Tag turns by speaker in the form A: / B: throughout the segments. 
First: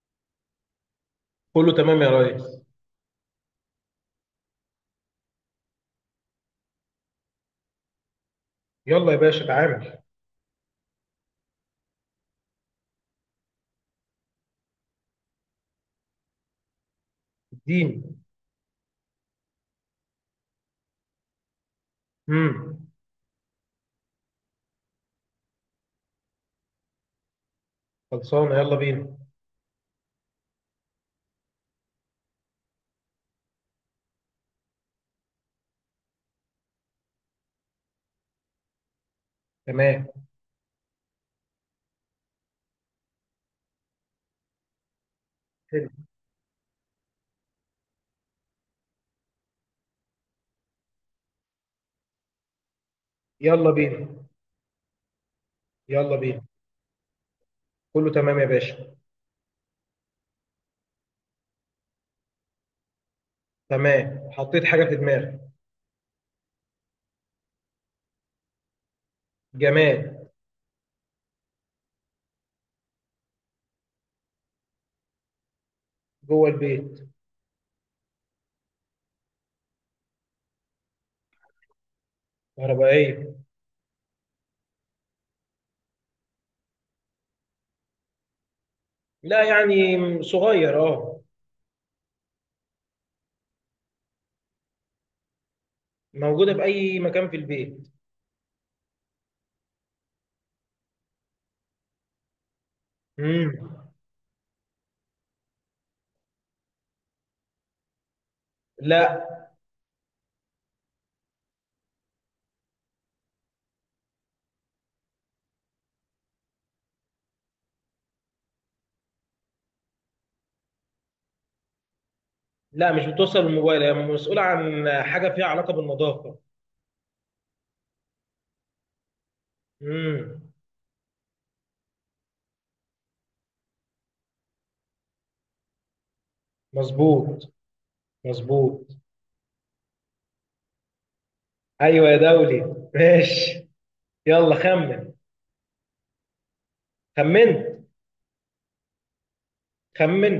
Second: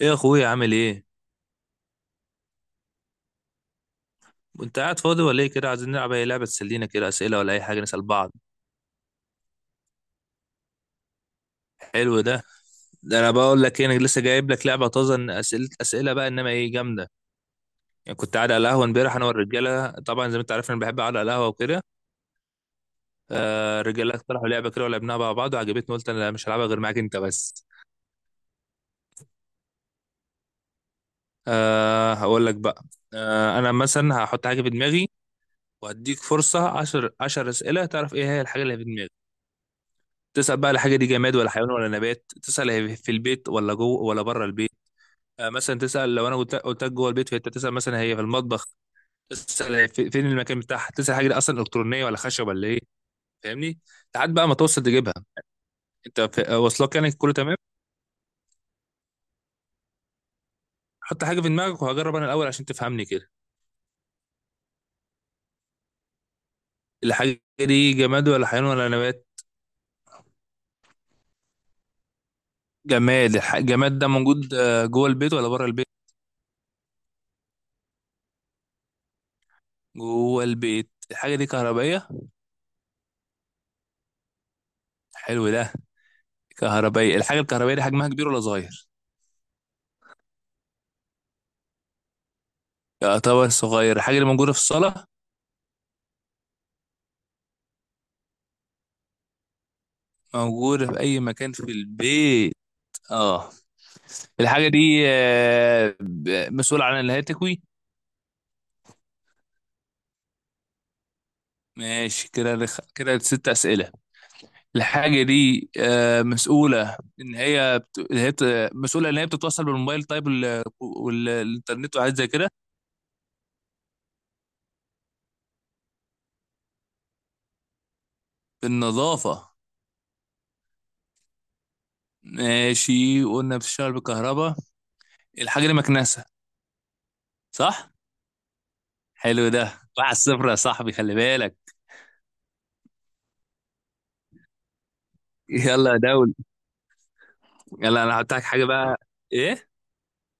A: ايه يا اخويا عامل ايه؟
B: كله تمام يا ريس.
A: انت قاعد فاضي ولا ايه كده؟ عايزين نلعب اي لعبه تسلينا كده، اسئله ولا اي حاجه نسال بعض.
B: يلا يا باشا تعامل.
A: حلو ده. ده انا بقول لك ايه، انا لسه جايب لك لعبه طازه، إن اسئله اسئله بقى انما ايه جامده.
B: اديني.
A: يعني كنت قاعد على القهوه امبارح انا والرجاله، طبعا زي ما انت عارف انا بحب اقعد على القهوه وكده.
B: امم
A: آه، الرجاله اقترحوا لعبه كده ولعبناها مع بعض وعجبتني، قلت انا مش هلعبها غير معاك انت بس.
B: خلصانه، يلا بينا.
A: آه، هقول لك بقى. آه، انا مثلا هحط حاجه في دماغي وهديك فرصه 10 10 اسئله تعرف ايه هي الحاجه اللي في دماغي.
B: تمام.
A: تسأل بقى الحاجة دي جماد ولا حيوان ولا نبات، تسأل هي في البيت، ولا جوه ولا بره البيت. آه، مثلا
B: حلو،
A: تسأل لو انا قلت لك جوه البيت، فانت تسأل مثلا هي في المطبخ. تسأل هي في فين المكان بتاعها، تسأل حاجة دي اصلا الكترونية ولا خشب ولا ايه.
B: يلا
A: فاهمني؟
B: بينا.
A: لحد بقى ما توصل تجيبها.
B: يلا
A: انت في-
B: بينا.
A: آه، واصلك يعني كله تمام.
B: كله تمام يا باشا.
A: حط حاجة في دماغك وهجرب انا الاول عشان تفهمني كده.
B: تمام، حطيت حاجه في دماغي.
A: الحاجة دي جماد ولا حيوان ولا نبات؟
B: جماد.
A: جماد. الجماد ده موجود جوه البيت ولا بره البيت؟
B: جوه البيت.
A: جوه البيت. الحاجة دي كهربائية؟
B: كهربائيه.
A: حلو ده. كهربائية. الحاجة الكهربائية دي حجمها كبير ولا صغير؟
B: لا، يعني صغير اه.
A: يعتبر صغير. الحاجة اللي موجودة في الصالة؟
B: موجوده في اي مكان في البيت.
A: موجودة في أي مكان في البيت. اه.
B: امم
A: الحاجة دي مسؤول عن الهاتفي؟
B: لا،
A: ماشي كده كده ست أسئلة. الحاجة دي مسؤولة إن هي مسؤولة إن هي بتتوصل بالموبايل، طيب والإنترنت وحاجات زي كده.
B: مش بتوصل الموبايل، هي مسؤوله عن حاجه فيها علاقه بالنظافه.
A: بالنظافة؟
B: امم
A: ماشي قلنا بتشتغل بالكهرباء. الحاجة دي مكنسة.
B: مظبوط.
A: صح؟
B: مظبوط.
A: حلو ده، واحد صفر يا صاحبي، خلي بالك.
B: ايوه يا دولي. ماشي. يلا خمن.
A: يلا يا دولي،
B: خمنت.
A: يلا انا هحط لك حاجه بقى. ايه؟
B: خمن.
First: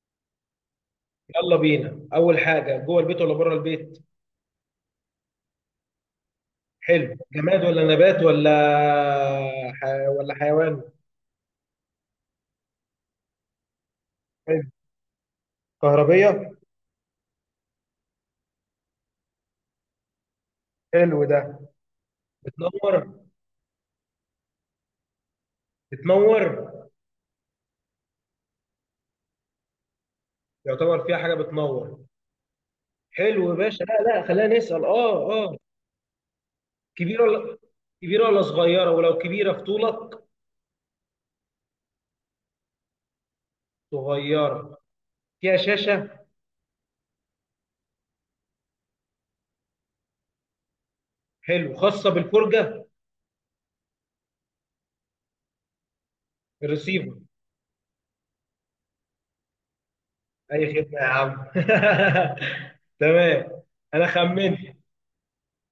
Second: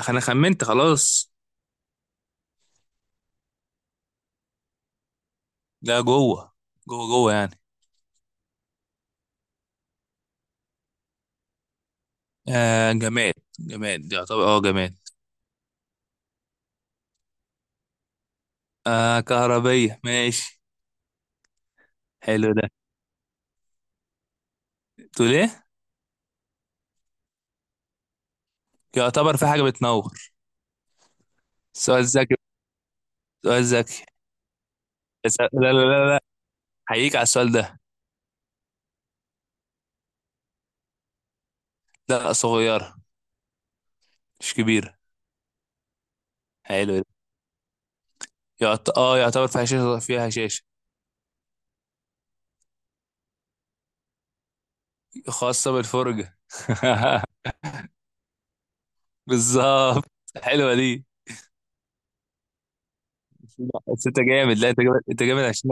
A: انا خمنت خلاص.
B: يلا بينا، اول حاجه جوه البيت ولا بره البيت؟
A: ده جوه، جوه
B: حلو،
A: جوه يعني.
B: جماد ولا نبات ولا ح... ولا حيوان؟
A: آه، جماد. جماد، يعتبر
B: حلو.
A: جماد.
B: كهربيه.
A: آه، كهربية، ماشي.
B: حلو ده.
A: حلو ده.
B: بتنور؟
A: تقول ايه؟
B: بتنور؟
A: يعتبر في حاجه بتنور.
B: يعتبر فيها حاجه بتنور.
A: سؤال ذكي.
B: حلو يا
A: سؤال
B: باشا. لا
A: ذكي.
B: لا، خلينا نسال اه
A: لا
B: اه.
A: لا لا لا، هيجيك
B: كبيره
A: على السؤال
B: ولا
A: ده.
B: صغيره؟ ولو كبيره في طولك؟
A: لا صغيره، مش
B: صغيره.
A: كبيره.
B: فيها شاشه.
A: حلو ده. يعتبر فيها شاشه، فيها شاشه.
B: حلو، خاصه بالفرجه.
A: خاصه بالفرجه.
B: الريسيفر.
A: بالظبط.
B: اي
A: حلوة
B: خدمه يا
A: دي.
B: عم. تمام.
A: لا،
B: انا
A: بس انت
B: خمنت.
A: جامد، لا انت جامد، انت جامد عشان،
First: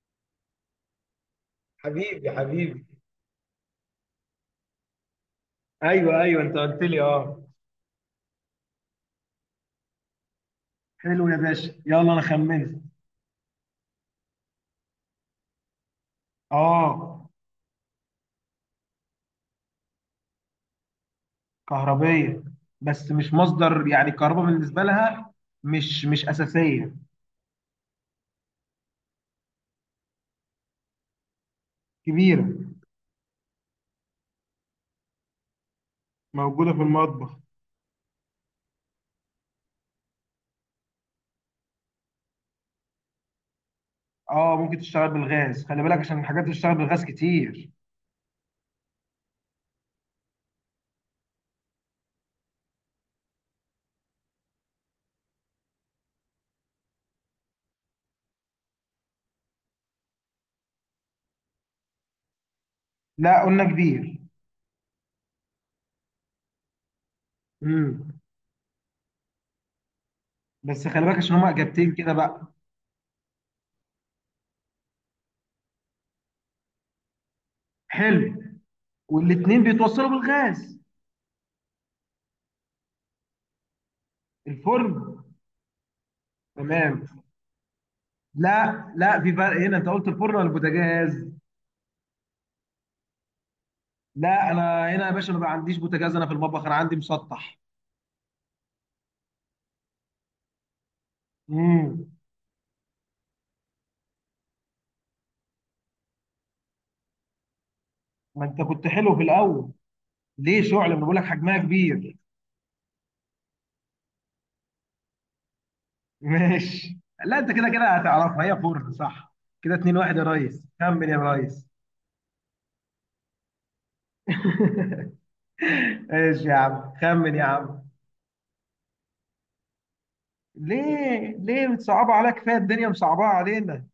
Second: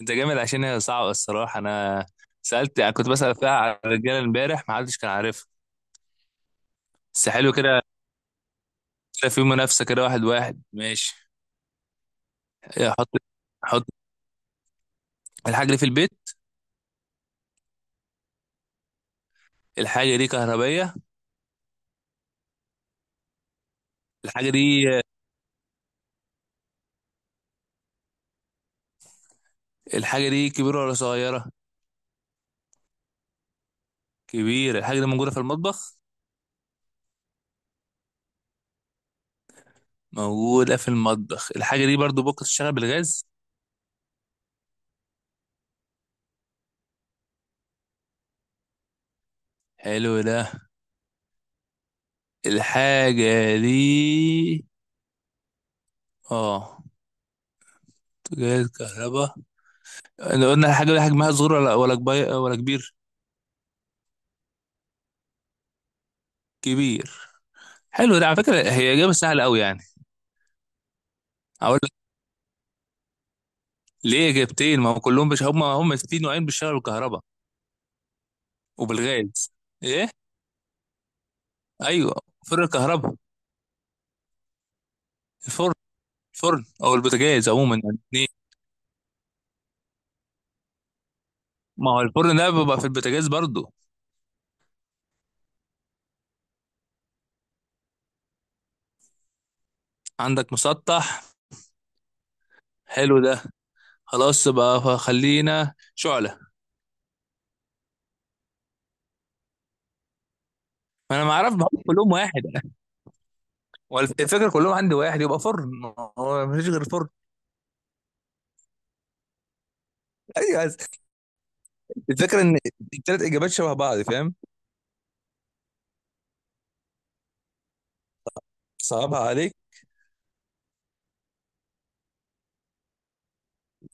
A: انت جامد عشان هي صعبة الصراحة. انا
B: حبيبي
A: سألت،
B: حبيبي.
A: يعني كنت بسأل فيها على الرجالة امبارح ما حدش كان عارفها.
B: ايوه ايوه انت قلت لي
A: بس
B: اه.
A: حلو كده، كده في منافسة كده، واحد واحد،
B: حلو
A: ماشي.
B: يا باشا، يلا انا خمنت.
A: احط، احط. الحاجة دي في البيت.
B: اه
A: الحاجة دي كهربية.
B: كهربيه، بس مش مصدر يعني الكهرباء
A: الحاجة
B: بالنسبه
A: دي،
B: لها، مش اساسيه.
A: الحاجة دي كبيرة ولا صغيرة؟
B: كبيره.
A: كبيرة. الحاجة دي موجودة في المطبخ.
B: موجوده في المطبخ.
A: موجودة في المطبخ. الحاجة دي برضو ممكن تشتغل بالغاز.
B: اه ممكن تشتغل بالغاز، خلي بالك عشان الحاجات اللي بتشتغل بالغاز كتير.
A: حلو ده. الحاجة دي، اه، جهاز كهرباء. احنا قلنا الحاجة دي حجمها صغير ولا كبير، ولا كبير؟
B: لا قلنا كبير.
A: كبير. حلو
B: امم
A: ده، على فكره هي اجابه سهله قوي يعني.
B: بس خلي بالك عشان هما
A: اقول لك
B: اجابتين كده بقى.
A: ليه اجابتين، ما هم كلهم هم في نوعين، بيشتغلوا بالكهرباء
B: حلو.
A: وبالغاز.
B: والاتنين بيتوصلوا
A: ايه؟
B: بالغاز.
A: ايوه، فرن الكهرباء.
B: الفرن.
A: الفرن، الفرن او
B: تمام.
A: البوتاجاز عموما يعني، اتنين.
B: لا لا، في فرق هنا، انت قلت الفرن ولا البوتاجاز؟
A: ما هو الفرن ده بيبقى في البوتاجاز برضو.
B: لا انا هنا يا باشا، انا ما عنديش بوتاجاز، انا في المطبخ انا عندي مسطح.
A: عندك مسطح،
B: امم
A: حلو ده، خلاص بقى فخلينا شعله.
B: ما انت كنت حلو في الاول، ليه شعل؟ ما بقول
A: ما
B: لك
A: انا ما اعرف
B: حجمها
A: بحط كلهم
B: كبير.
A: واحد، والفكره كلهم عندي واحد يبقى فرن، ما هو مفيش غير
B: ماشي.
A: فرن.
B: لا، انت كده كده هتعرفها، هي فرن صح. كده اتنين واحد يا ريس.
A: ايوه.
B: خمن يا ريس.
A: الفكره ان الثلاث اجابات شبه بعض، فاهم؟
B: ايش يا عم، خمن يا عم.
A: صعبها عليك.
B: ليه؟ ليه متصعبة عليك؟ كفاية الدنيا مصعبة علينا.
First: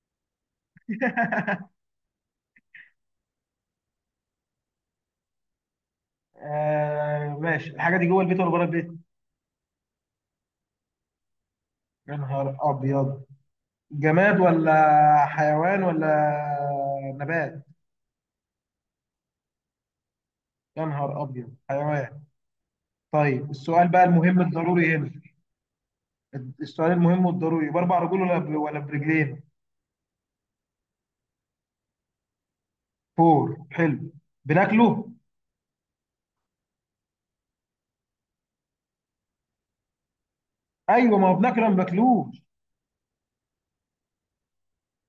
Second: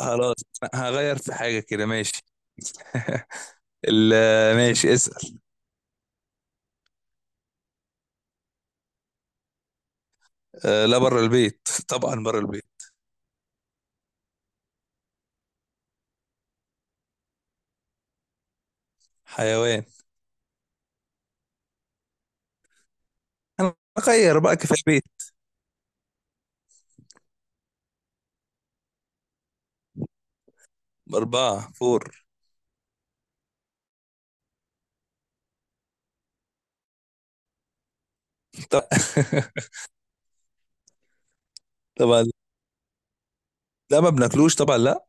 A: خلاص، هغير في حاجة كده، ماشي. ماشي، اسأل.
B: آه ماشي. الحاجة دي جوه البيت ولا بره البيت؟
A: آه، لا بره البيت،
B: يا
A: طبعا بره
B: نهار
A: البيت.
B: ابيض. جماد ولا حيوان ولا نبات؟
A: حيوان.
B: يا نهار ابيض حيوان. طيب
A: انا
B: السؤال بقى
A: اغير
B: المهم
A: بقى كفاية
B: الضروري
A: البيت.
B: هنا، السؤال المهم والضروري، باربع رجول ولا ولا برجلين؟
A: أربعة، فور.
B: فور، حلو. بناكله؟
A: طب-
B: ايوه، ما هو بناكله ما
A: طبعا
B: بناكلوش.
A: لا، ما بناكلوش طبعا، لا.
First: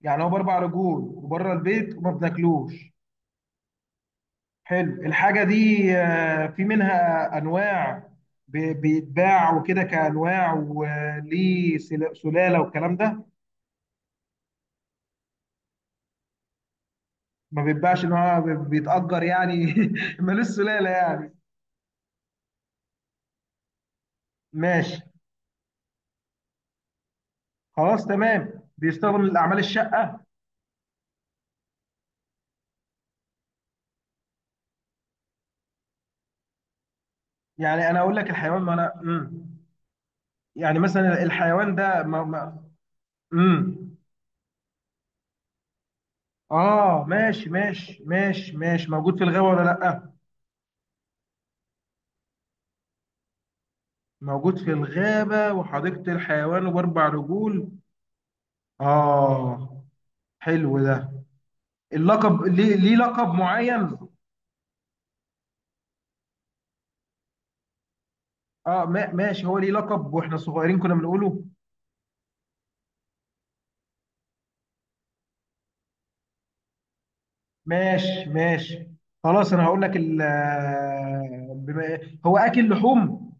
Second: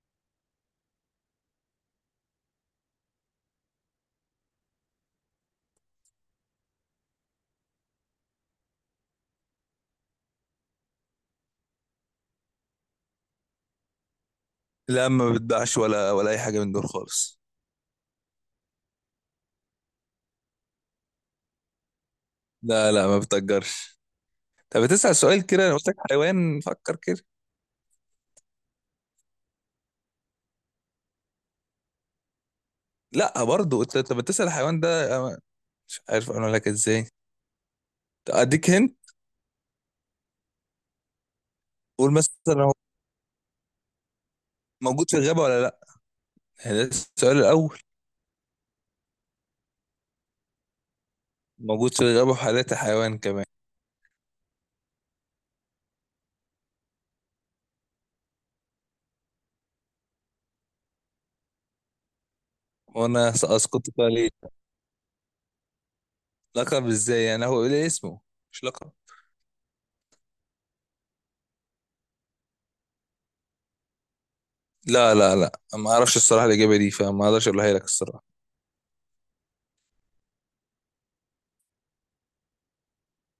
B: يعني هو باربع رجول وبره البيت وما بناكلوش. حلو. الحاجه دي في منها انواع، بيتباع وكده كانواع، وليه سلاله والكلام ده؟
A: لا ما بتباعش، ولا أي حاجة من دول خالص.
B: ما بيتباعش، ان هو بيتأجر يعني؟ ملوش سلالة يعني؟
A: لا لا، ما بتأجرش. طب
B: ماشي.
A: بتسأل سؤال كده، أنا قلت لك حيوان، فكر كده.
B: خلاص تمام، بيستخدم لأعمال الشقة؟
A: لا برضه أنت، طب بتسأل الحيوان ده، أنا مش عارف أقول لك إزاي.
B: يعني انا اقول لك
A: طب
B: الحيوان،
A: أديك
B: ما انا
A: هنت،
B: يعني مثلا الحيوان ده
A: قول مثلا
B: ما
A: هو
B: مم.
A: موجود في الغابة ولا لا. يعني ده
B: اه
A: السؤال
B: ماشي
A: الأول،
B: ماشي ماشي ماشي، موجود في الغابة ولا لأ.
A: موجود في الغابة وحالته حيوان كمان.
B: موجود في الغابة وحديقة الحيوان وباربع رجول. اه. حلو ده. اللقب ليه؟ ليه لقب
A: وأنا سأسقط
B: معين؟
A: عليه. لقب إزاي يعني، هو ليه اسمه، مش
B: اه
A: لقب.
B: ماشي، هو ليه لقب واحنا صغيرين كنا بنقوله؟
A: لا لا لا، ما أعرفش الصراحة الإجابة دي، فما أقدرش أقولها لك
B: ماشي
A: الصراحة.
B: ماشي. خلاص انا هقول لك ال آه، بما هو اكل لحوم؟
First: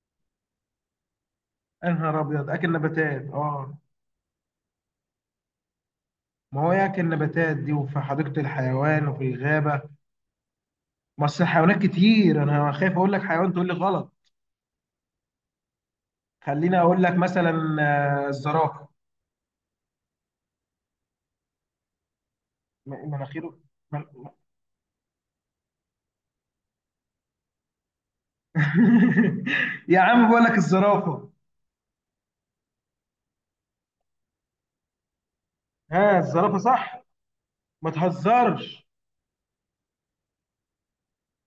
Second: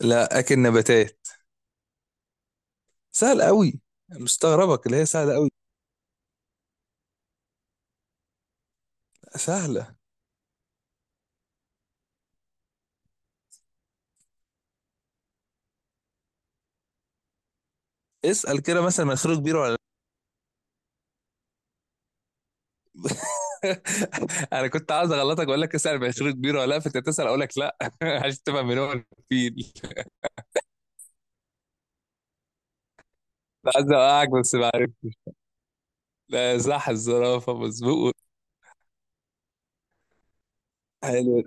A: لا، أكل نباتات.
B: يا نهار ابيض، اكل نباتات
A: سهل
B: اه.
A: قوي. مستغربك اللي هي سهلة قوي.
B: ما هو ياكل نباتات دي وفي حديقة الحيوان وفي الغابة.
A: سهلة.
B: ما اصل الحيوانات كتير انا خايف اقول لك حيوان تقول لي غلط. خليني اقول لك مثلا
A: اسأل كده
B: الزرافة.
A: مثلا مناخيره كبيرة ولا لا.
B: مناخيره؟ من-
A: أنا كنت عاوز أغلطك وأقول لك اسأل مناخيره كبيرة ولا لا، فأنت تسأل أقول لك لا، عشان تفهم من هو، الفيل.
B: يا عم بقول لك الزرافة.
A: كنت عايز أوقعك بس ما عرفتش.
B: ها، الزرافة
A: لا صح،
B: صح.
A: الزرافة
B: ما
A: مظبوط.
B: تهزرش.
A: حلو.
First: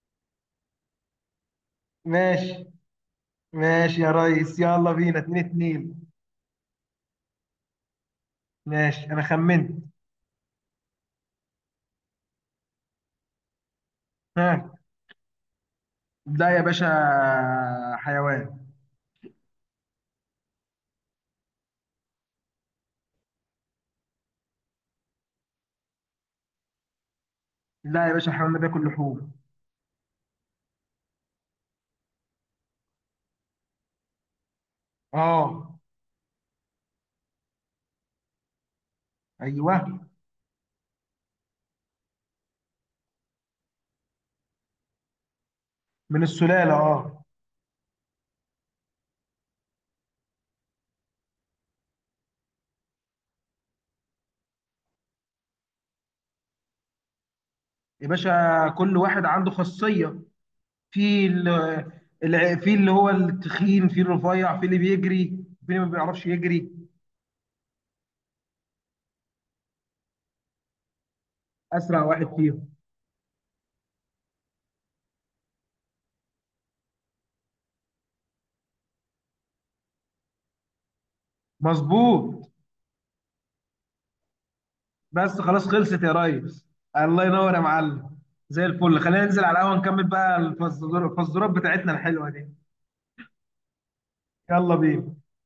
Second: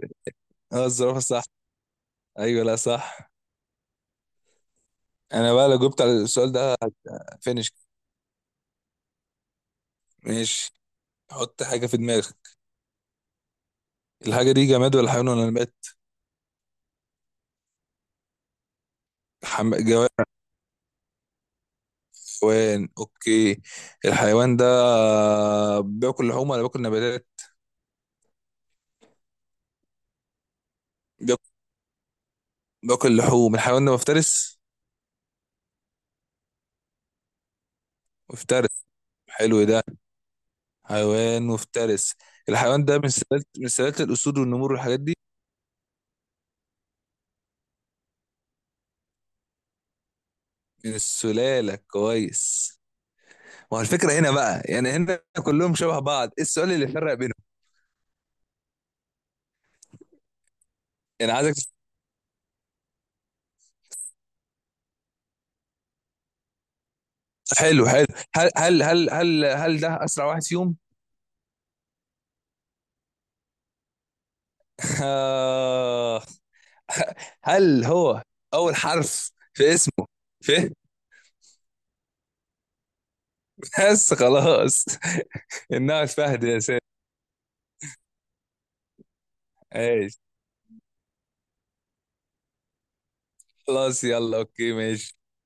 A: اه الزرافة صح. أيوه،
B: ماشي
A: لا صح.
B: ماشي يا ريس، يلا بينا اتنين
A: انا بقى لو جبت
B: اتنين.
A: على السؤال ده، فينش.
B: ماشي انا خمنت.
A: ماشي. حط حاجه في دماغك. الحاجه دي
B: ها.
A: جماد ولا حيوان ولا نبات؟
B: لا يا باشا. حيوان.
A: جماد، حيوان، اوكي. الحيوان ده بياكل لحوم ولا بياكل نباتات؟
B: لا يا باشا، الحيوان ده بياكل لحوم.
A: بياكل, بياكل لحوم. الحيوان ده مفترس؟
B: اه.
A: مفترس، حلو ده،
B: ايوه.
A: حيوان مفترس. الحيوان ده من سلالة، من سلالة الأسود والنمور والحاجات دي؟
B: من السلاله اه.
A: من السلالة، كويس. ما هو الفكرة هنا بقى، يعني هنا كلهم شبه بعض، ايه السؤال اللي فرق بينهم؟
B: يا باشا كل واحد عنده خاصيه، في
A: يعني
B: ال-
A: عايزك،
B: في اللي هو التخين، في الرفيع، في اللي بيجري، في اللي ما بيعرفش يجري.
A: حلو حلو. هل ده اسرع واحد فيهم؟
B: اسرع واحد فيهم.
A: آه. هل هو اول حرف في اسمه ف؟
B: مظبوط.
A: بس خلاص.
B: بس خلاص، خلصت
A: انها
B: يا
A: فهد يا
B: ريس.
A: سيد.
B: الله ينور يا معلم. زي الفل، خلينا ننزل على القهوه نكمل
A: ايش؟
B: بقى الفزورات، الفزورات بتاعتنا الحلوه دي.
A: خلاص يلا، اوكي
B: يلا بينا.
A: ماشي.